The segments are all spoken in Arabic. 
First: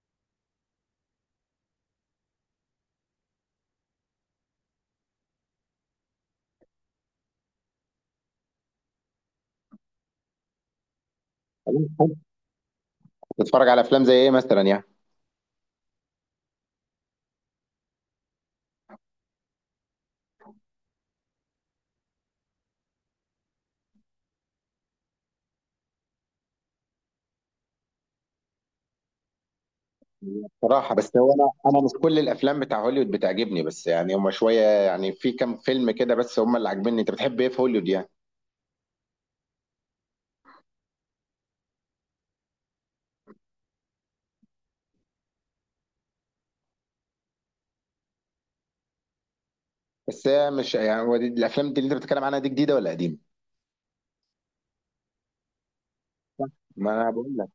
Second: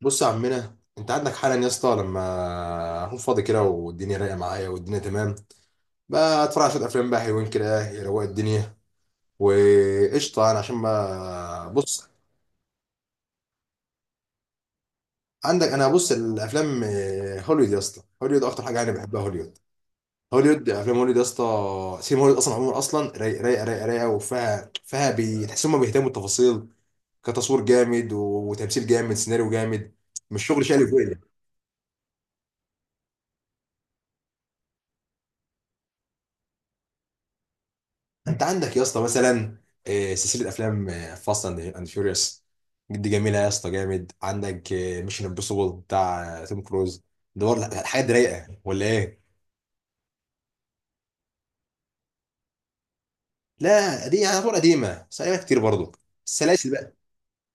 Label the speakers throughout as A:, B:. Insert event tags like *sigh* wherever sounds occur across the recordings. A: بص يا عمنا، انت عندك حالا يا اسطى. لما اكون فاضي كده والدنيا رايقه معايا والدنيا تمام، بقى اتفرج على شويه افلام بقى حلوين كده يروق الدنيا. وقشطه انا عشان ما بص.
B: بتتفرج على افلام زي ايه مثلا يعني؟
A: عندك، انا بص الافلام، هوليوود يا اسطى. هوليوود اكتر حاجه انا بحبها، هوليوود. هوليوود، افلام هوليوود يا اسطى. سينما هوليوود اصلا، عموما اصلا رايقه رايقه رايقه رايقه، وفيها تحس هم بيهتموا بالتفاصيل، كتصوير جامد وتمثيل جامد سيناريو جامد. مش شغل شقلب.
B: صراحه بس هو انا مش كل الافلام بتاع هوليوود بتعجبني، بس يعني هما شويه، يعني في كام فيلم كده بس هما اللي عاجبني. انت بتحب ايه في هوليوود يعني؟
A: انت عندك يا اسطى مثلا سلسله افلام فاست اند فيوريوس، دي جميله يا اسطى جامد. عندك ميشن امبوسيبل بتاع توم كروز، ده برضه حاجات رايقه ولا ايه؟
B: بس هي مش يعني، هو دي الافلام دي اللي انت بتتكلم عنها دي جديده ولا قديمه؟
A: لا دي يعني طول قديمه، بس قديمه كتير برضه، السلاسل
B: ما
A: بقى.
B: انا بقول لك.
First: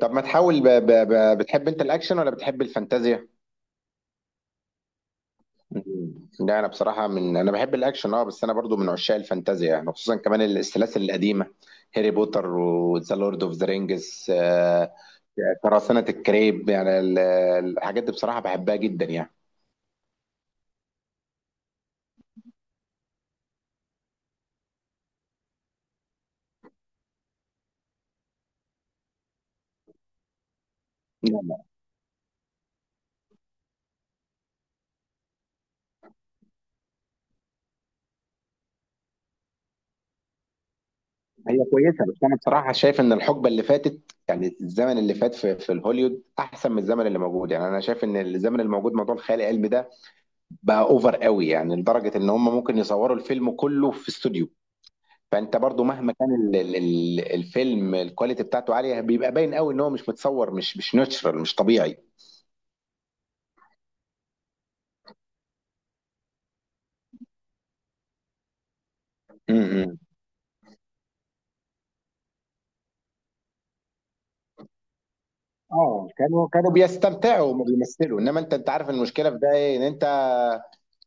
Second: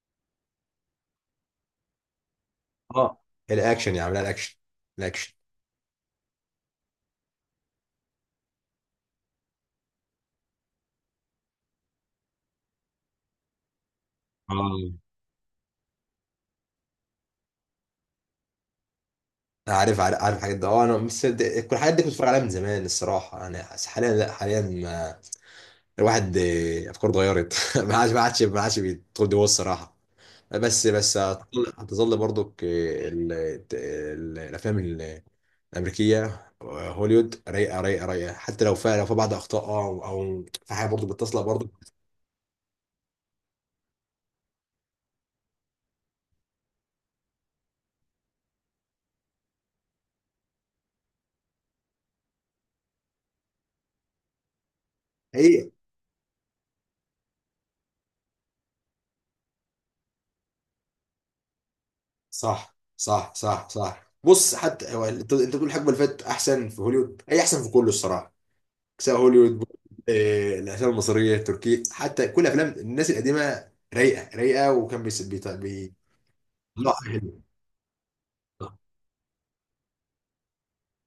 B: طب ما تحاول، بتحب انت الاكشن ولا بتحب
A: اه،
B: الفانتازيا؟
A: الاكشن يا عم، لا، الاكشن، الاكشن.
B: لا انا بصراحه من، انا بحب الاكشن اه، بس انا برضو من عشاق الفانتازيا، يعني خصوصا كمان السلاسل القديمه، هاري بوتر وذا لورد اوف ذا رينجز،
A: اه،
B: قراصنة الكريب، يعني الحاجات دي بصراحة بحبها جدا يعني.
A: عارف عارف عارف الحاجات ده. اه، انا كل الحاجات دي كنت بتفرج عليها من زمان الصراحه يعني. حاليا لا، حاليا الواحد افكاره اتغيرت *laughs* ما عادش ما عادش ما عادش بيدخل جوه الصراحه. بس
B: لا لا.
A: هتظل برضك، الافلام الامريكيه. هوليوود رايقه رايقه رايقه، حتى لو فيها، لو في بعض اخطاء او في حاجه برضو بتصلح
B: هي
A: برضو.
B: كويسة، بس أنا بصراحة شايف إن الحقبة اللي فاتت، يعني الزمن اللي فات في الهوليود أحسن من الزمن اللي موجود. يعني أنا شايف إن الزمن اللي موجود موضوع الخيال العلمي ده بقى أوفر قوي، يعني لدرجة إن هم ممكن يصوروا الفيلم كله في استوديو. فأنت
A: هي،
B: برضو مهما كان الفيلم الكواليتي بتاعته عالية، بيبقى باين قوي إن هو مش متصور، مش ناتشرال، مش طبيعي.
A: صح صح صح صح. بص، حتى هو، انت بتقول الحقبه اللي فاتت احسن في هوليوود، هي احسن في كله الصراحه، سواء
B: م-
A: هوليوود،
B: م.
A: الافلام المصريه التركيه، حتى كل افلام الناس القديمه رايقه رايقه.
B: اه، كانوا
A: لا حلو.
B: بيستمتعوا وما بيمثلوا. انما انت، عارف المشكله في ده ايه؟ ان انت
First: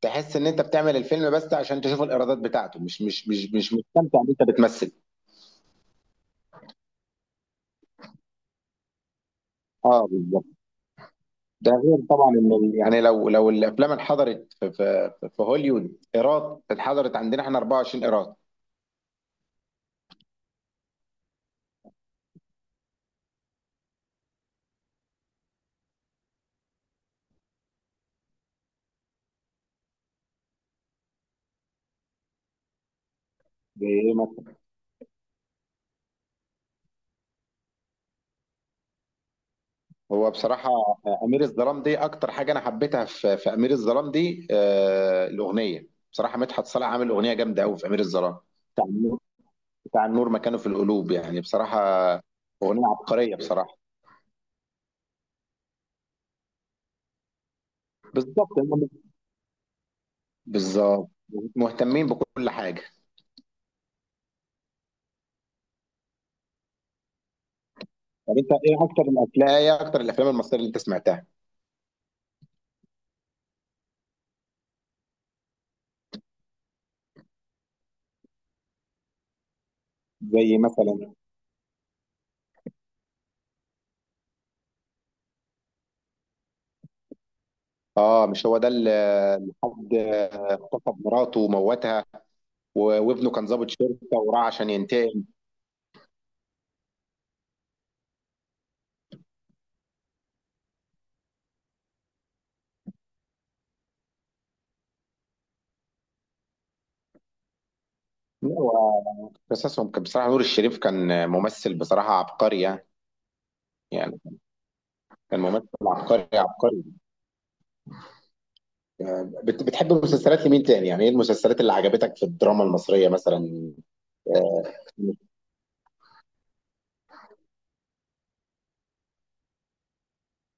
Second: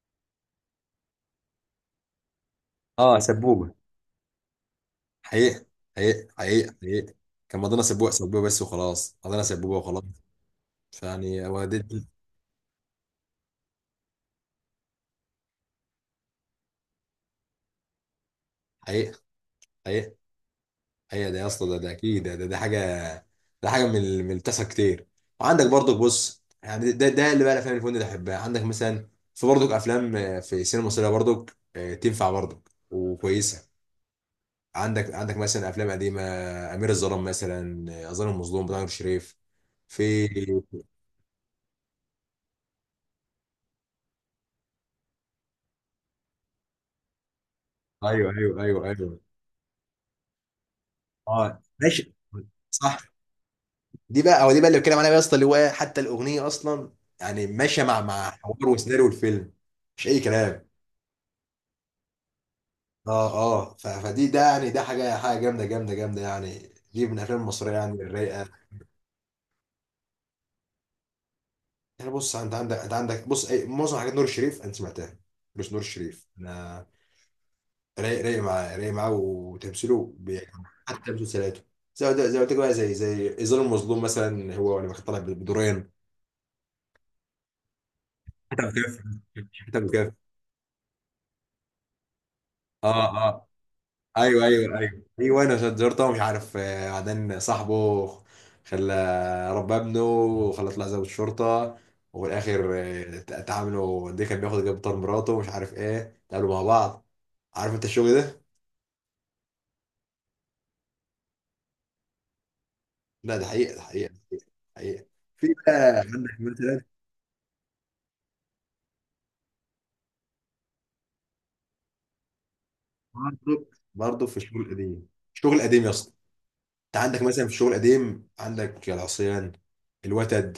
B: تحس ان انت بتعمل الفيلم بس عشان تشوف الايرادات بتاعته، مش
A: اه
B: مش مش
A: سبوبه،
B: مش مستمتع ان انت بتمثل.
A: حقيقه، حقيقه حقيقه حقيقه. كان مضينا سبوبه سبوبه بس وخلاص، مضينا سبوبه وخلاص.
B: اه بالظبط.
A: فيعني
B: ده غير طبعا ان يعني لو الافلام اتحضرت في هوليوود ايراد، اتحضرت عندنا احنا 24 ايراد.
A: حقيقه، حقيقه، حقيقه. ده يا اسطى، ده اكيد، ده حاجه، ده حاجه من من التسع كتير. وعندك برضك، بص يعني، ده اللي بقى الافلام اللي كنت بحبها عندك مثلا. في برضك افلام، في السينما المصريه برضك، تنفع برضك وكويسه.
B: بايه مثلا؟
A: عندك مثلا افلام قديمه، امير الظلام مثلا، الظالم المظلوم بتاع نور الشريف. في،
B: هو بصراحه امير الظلام دي اكتر حاجه انا حبيتها في امير الظلام دي، آه الاغنيه. بصراحه مدحت صالح عامل اغنيه جامده قوي في امير
A: ايوه
B: الظلام،
A: ايوه
B: بتاع
A: ايوه ايوه.
B: النور. بتاع النور مكانه في القلوب يعني
A: اه
B: بصراحه،
A: ماشي.
B: اغنيه
A: صح.
B: عبقريه بصراحه.
A: دي بقى، هو دي بقى اللي بتكلم عليها بقى يا اسطى، اللي هو حتى الاغنيه اصلا يعني ماشيه مع
B: بالظبط.
A: حوار وسيناريو الفيلم، مش اي كلام.
B: بالظبط، مهتمين بكل حاجه.
A: اه اه، فدي ده يعني، ده حاجه جامده جامده جامده يعني، دي من الافلام المصريه يعني
B: طب
A: الرايقه.
B: انت ايه اكتر الافلام، ايه اكتر الافلام المصريه اللي انت سمعتها؟
A: يعني بص، انت عندك بص، أي معظم حاجات نور الشريف انت سمعتها. بص، نور الشريف انا رايق معاه، رايق معاه وتمثيله
B: زي
A: بيعجبني. حتى
B: مثلا؟
A: مسلسلاته، زي ما قلت لك بقى، زي ظل المظلوم مثلا، هو لما كان طالع بدورين.
B: اه، مش هو
A: حتى
B: ده اللي،
A: مكافح، حتى
B: حد
A: مكافح.
B: اغتصب مراته وموتها،
A: اه
B: وابنه كان
A: اه،
B: ضابط شرطه
A: ايوه
B: وراح عشان
A: ايوه ايوه
B: ينتقم؟
A: ايوه. انا عشان زرته مش عارف، بعدين صاحبه خلى، ربى ابنه وخلى طلع ضابط شرطة، وفي الاخر اتعاملوا دي، كان بياخد جاب طار مراته ومش عارف ايه، اتقابلوا مع بعض. عارف انت الشغل ده؟
B: لا، هو قصصهم كان بصراحه، نور الشريف كان ممثل بصراحه عبقري يعني.
A: لا، ده حقيقة، ده حقيقة، ده
B: يعني
A: حقيقة، حقيقة.
B: كان
A: في
B: ممثل
A: بقى
B: عبقري
A: عندك مثلا،
B: عبقري. بتحب مسلسلات لمين تاني؟ يعني ايه المسلسلات اللي عجبتك في الدراما المصريه
A: برضه،
B: مثلا؟
A: برضه في الشغل
B: آه،
A: القديم، الشغل القديم يا اسطى. انت عندك مثلا في الشغل القديم، عندك العصيان، الوتد،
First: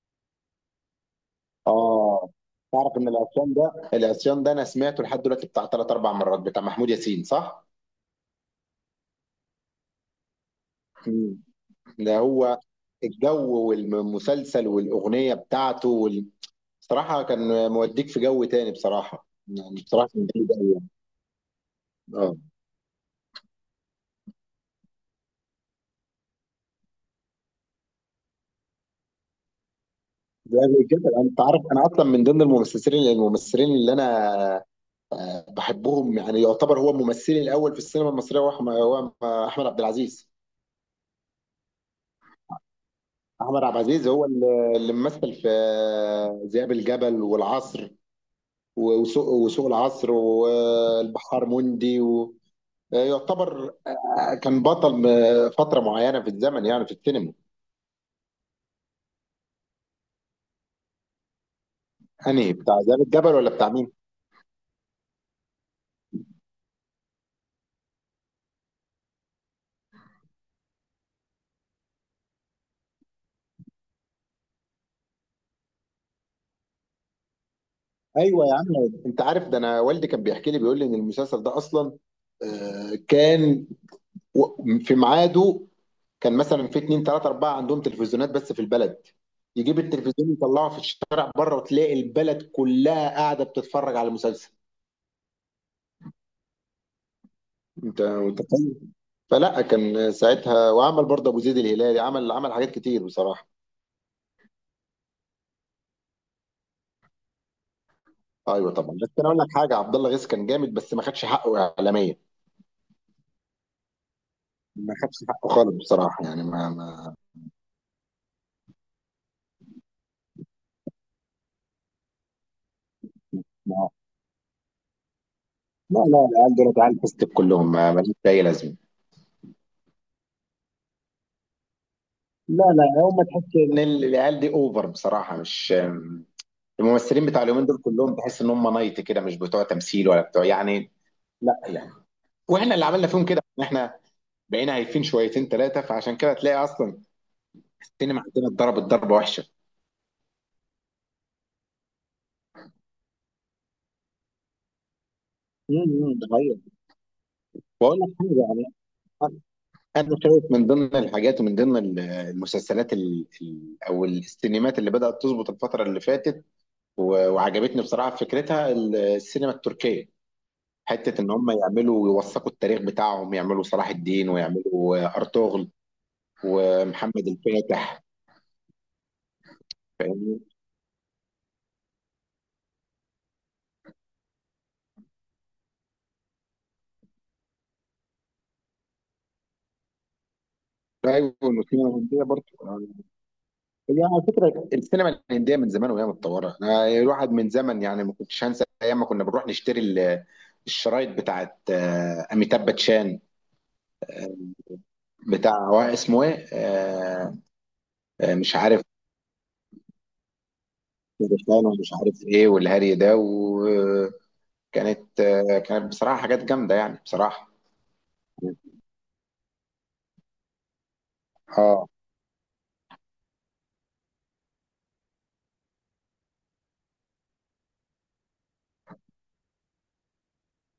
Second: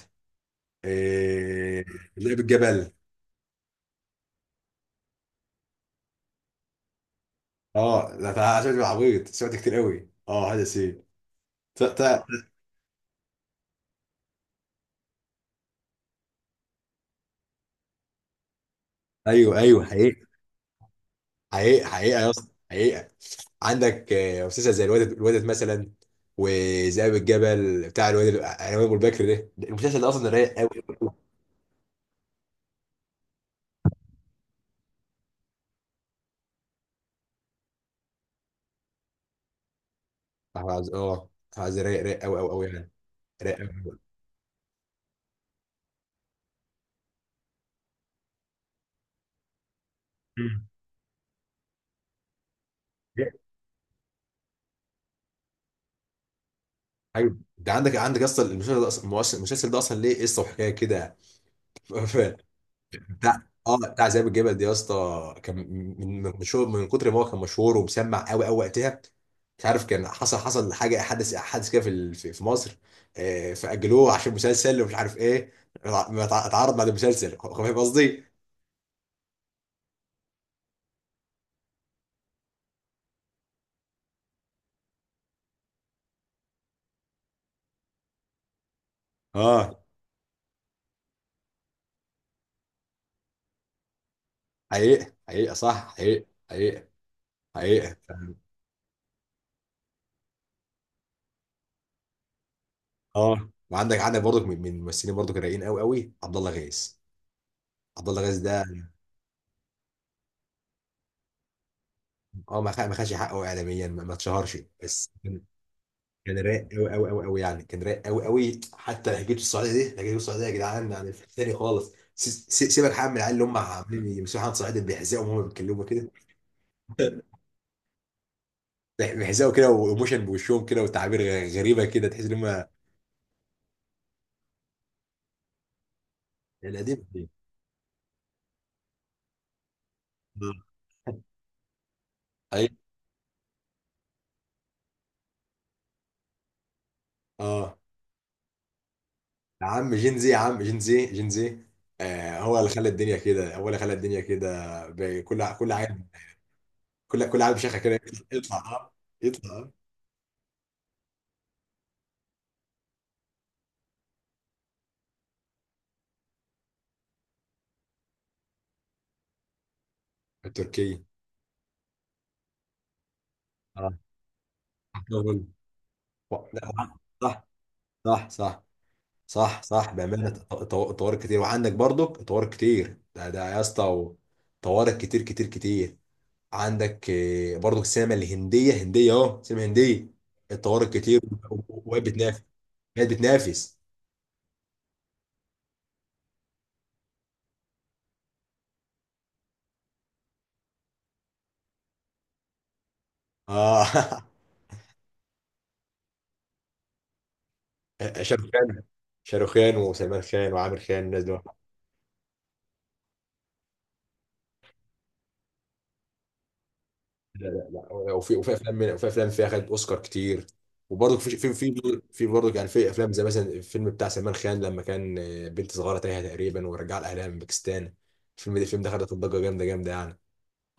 A: آه،
B: اه،
A: لعب الجبل.
B: تعرف ان العصيان ده، العصيان ده انا سمعته لحد دلوقتي بتاع ثلاث اربع مرات، بتاع محمود ياسين صح؟
A: اه لا، ده عشان تبقى عبيط سمعت كتير قوي. اه هذا سي،
B: مم.
A: ت-
B: ده
A: ت-
B: هو، الجو والمسلسل والاغنيه بتاعته بصراحه كان موديك في جو تاني بصراحه،
A: ايوه
B: يعني
A: ايوه،
B: بصراحه
A: حقيقة،
B: كان جامد أوي يعني.
A: حقيقة حقيقة يا
B: اه.
A: اسطى حقيقة. عندك مسلسل زي الواد مثلا، وذئاب الجبل بتاع الواد، العنوان ابو البكر ده المسلسل ده اصلا رايق
B: ده
A: قوي.
B: غير كده، انت عارف انا اصلا من ضمن الممثلين، اللي انا بحبهم، يعني يعتبر هو ممثلي الاول في السينما المصريه، هو هو احمد عبد العزيز.
A: أحمد عز رايق قوي قوي قوي يعني، رايق
B: احمد عبد
A: قوي.
B: العزيز هو اللي ممثل في ذئاب الجبل والعصر، وسوق العصر، والبحار مندي يعتبر كان بطل فتره معينه في الزمن يعني، في السينما.
A: ايوه، ده عندك اصلا المسلسل ده اصلا، المسلسل ده اصلا ليه قصه وحكايه كده. *laughs*
B: انهي، بتاع ذئاب الجبل
A: لا
B: ولا بتاع
A: اه،
B: مين؟
A: بتاع ذئاب الجبل دي يا اسطى كان من، مشهور، من كتر ما هو كان مشهور ومسمع قوي قوي وقتها. مش عارف، كان حصل حاجه، حدث كده في في مصر، فاجلوه عشان مسلسل ومش عارف ايه. ما اتعرض بعد المسلسل. فاهم قصدي؟
B: ايوه يا عم. انت عارف ده، انا والدي كان بيحكي لي، بيقول لي ان المسلسل ده اصلا كان، في ميعاده كان مثلا في اتنين تلاته اربعه عندهم تلفزيونات بس في البلد،
A: اه،
B: يجيب التلفزيون يطلعه في الشارع بره وتلاقي البلد كلها قاعده بتتفرج على المسلسل.
A: حقيقه حقيقه، صح، حقيقه حقيقه، حقيقه.
B: انت متخيل؟ فلا كان ساعتها. وعمل برضه ابو زيد الهلالي، عمل حاجات كتير بصراحه.
A: اه، وعندك برضك، من الممثلين برضك الرايقين قوي قوي، عبد الله غيث. عبد الله غيث ده،
B: ايوه طبعا. بس انا اقول لك حاجه، عبد الله غيث كان جامد، بس ما خدش حقه اعلاميا.
A: اه، ما خدش حقه اعلاميا، ما اتشهرش
B: ما
A: بس.
B: خدش حقه خالص بصراحه،
A: كان
B: يعني
A: رايق قوي قوي قوي قوي يعني، كان رايق قوي قوي. حتى لهجته السعوديه، دي لهجته السعوديه يا جدعان يعني، في تاني خالص. سيبك يا عم من العيال اللي هم
B: ما،
A: عاملين يمسكوا حد صعيدي بيحزقوا وهم بيتكلموا
B: لا
A: كده.
B: لا. العيال دول عيال فستك
A: *laughs*
B: كلهم، ما ماليش اي لازمه.
A: بيحزقوا كده، وايموشن بوشهم كده، وتعابير غريبه كده، تحس ان
B: لا
A: هم
B: لا، هم تحس ان العيال دي اوفر بصراحه، مش
A: القديم
B: الممثلين
A: دي.
B: بتاع اليومين دول كلهم. تحس ان هم نايت كده، مش بتوع تمثيل ولا بتوع يعني، لا يعني،
A: اي
B: واحنا اللي عملنا فيهم كده، ان احنا بقينا هايفين شويتين ثلاثه، فعشان كده تلاقي اصلا
A: اه
B: السينما عندنا اتضربت ضربه وحشه.
A: يا عم جين زي، يا عم جين زي جين زي. آه، هو اللي خلى الدنيا كده، هو اللي خلى الدنيا كده. كل عام،
B: امم، ده حقيقة.
A: كل عام شيخه
B: بقول
A: كده
B: لك حاجه.
A: يطلع،
B: انا
A: يطلع،
B: أنا شايف من ضمن الحاجات ومن ضمن المسلسلات او السينمات اللي بدات تظبط الفتره اللي فاتت، وعجبتني بصراحه فكرتها، السينما التركيه.
A: التركي.
B: حته ان هم يعملوا يوثقوا التاريخ بتاعهم، يعملوا صلاح
A: اه
B: الدين، ويعملوا ارطغرل ومحمد
A: لا،
B: الفاتح.
A: صح صح صح صح بأمانة. طوارئ كتير، وعندك برضك طوارئ كتير، ده يا اسطى، طوارئ كتير كتير كتير. عندك برضك السينما الهندية، هندية اهو سينما هندية الطوارئ كتير.
B: ايوه، والسينما
A: وهي
B: الهنديه
A: بتنافس،
B: برضه.
A: هي بتنافس.
B: هي على فكره السينما الهنديه من زمان وهي متطوره. أنا الواحد من زمن يعني، ما كنتش هنسى ايام ما كنا بنروح نشتري الشرايط بتاعت اميتاب باتشان،
A: اه.
B: بتاع، هو اسمه ايه
A: *laughs*
B: مش عارف،
A: شاروخان، شاروخان وسلمان خان وعامر خان الناس دول.
B: باتشان، ومش عارف ايه، والهري ده. وكانت كانت بصراحه حاجات جامده يعني
A: لا
B: بصراحه.
A: لا لا، وفي افلام، وفي افلام فيها خدت اوسكار كتير. وبرضه في،
B: اه
A: في برضه يعني في افلام زي مثلا الفيلم بتاع سلمان خان، لما كان بنت صغيره تايهه تقريبا ورجع لاهلها من باكستان. الفيلم ده خد ضجه جامده جامده يعني،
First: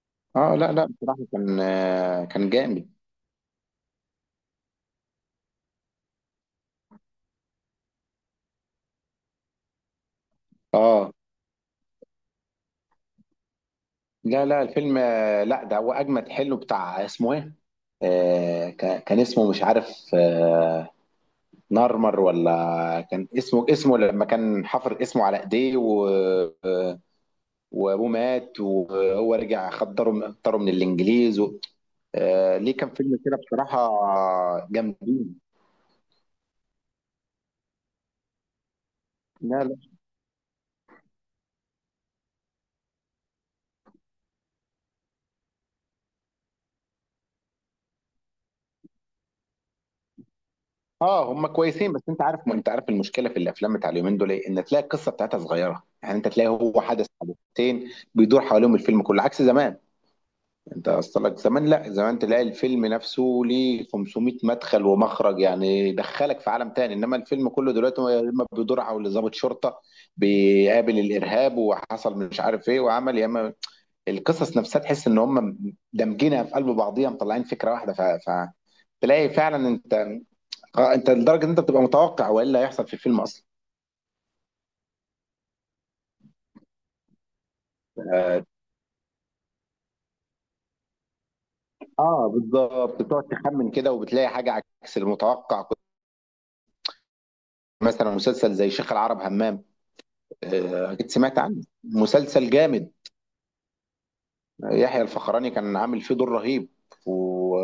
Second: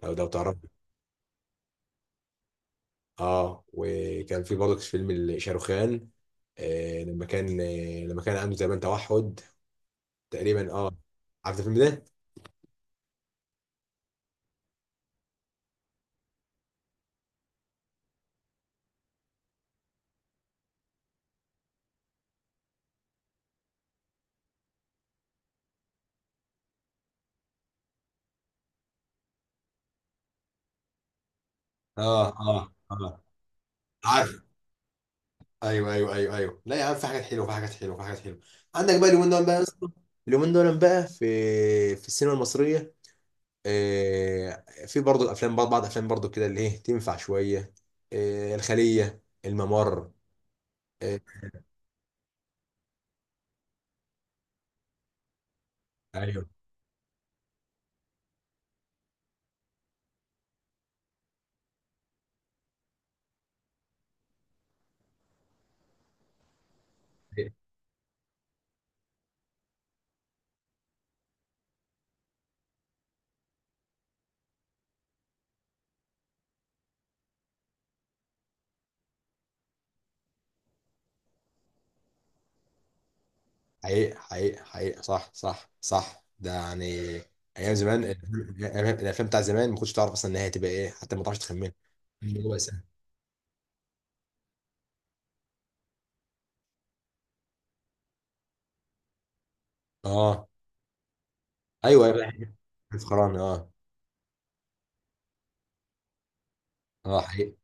A: لو ده
B: اه.
A: تعرف.
B: لا لا بصراحه كان كان جامد.
A: اه، وكان في برضه فيلم شاروخان. لما كان عنده تقريبا توحد، تقريبا. اه
B: اه.
A: عارف الفيلم ده؟
B: لا لا الفيلم لا، ده هو اجمد، حلو بتاع، اسمه ايه كان، كان اسمه مش عارف، آه، نارمر، ولا كان اسمه، اسمه لما كان حفر اسمه على ايديه و... آه، وابوه مات، وهو رجع خدره خدره من الانجليز و...
A: اه
B: آه،
A: اه
B: ليه، كان فيلم
A: اه،
B: كده بصراحة
A: عارف.
B: جامدين.
A: ايوه ايوه ايوه ايوه، لا يا عم، في حاجات حلوه، في حاجات حلوه، في حاجات حلوه. عندك بقى اليومين دول بقى يا
B: لا لا.
A: اسطى، اليومين دول بقى في، في السينما المصريه، في برضه الافلام، بعض افلام برضه كده، اللي ايه، تنفع شويه، الخليه، الممر. آه،
B: اه، هم كويسين، بس انت عارف، انت عارف المشكله في الافلام بتاع اليومين دول ايه؟ ان تلاقي القصه بتاعتها صغيره، يعني انت
A: ايوه
B: تلاقي هو حدث حدثتين بيدور حواليهم الفيلم كله، عكس زمان. انت اصلك زمان، لا زمان تلاقي الفيلم نفسه ليه 500 مدخل ومخرج، يعني يدخلك في عالم تاني. انما الفيلم كله دلوقتي هو يا اما بيدور حول ضابط شرطه بيقابل الارهاب وحصل مش عارف ايه وعمل، يا اما القصص نفسها تحس ان هم دمجينها في قلب بعضيها مطلعين فكره واحده، تلاقي فعلا انت، اه انت لدرجه ان انت بتبقى متوقع وايه اللي هيحصل في الفيلم اصلا.
A: حقيقة حقيقة حقيقة، صح صح صح ده يعني، ايام زمان
B: اه.
A: الأفلام بتاع زمان ما كنتش تعرف اصلا النهايه هتبقى ايه، حتى ما تعرفش تخمنها. الموضوع بقى سهل.
B: بالظبط، بتقعد تخمن كده وبتلاقي حاجه عكس المتوقع. مثلا مسلسل زي شيخ العرب همام،
A: اه
B: أكيد سمعت عنه،
A: ايوه ايوه
B: مسلسل جامد.
A: الفخراني، اه،
B: يحيى الفخراني كان عامل فيه دور رهيب
A: اه حقيقة.
B: و...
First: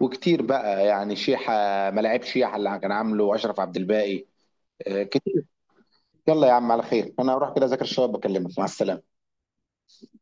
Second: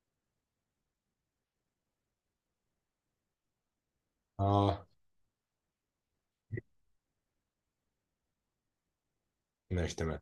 B: وكتير بقى يعني، شيحة، ملاعب شيحة اللي كان عامله أشرف عبد الباقي،
A: اه
B: كتير. يلا يا عم على خير، أنا هروح كده أذاكر الشباب، بكلمك، مع السلامة.
A: ماشي تمام.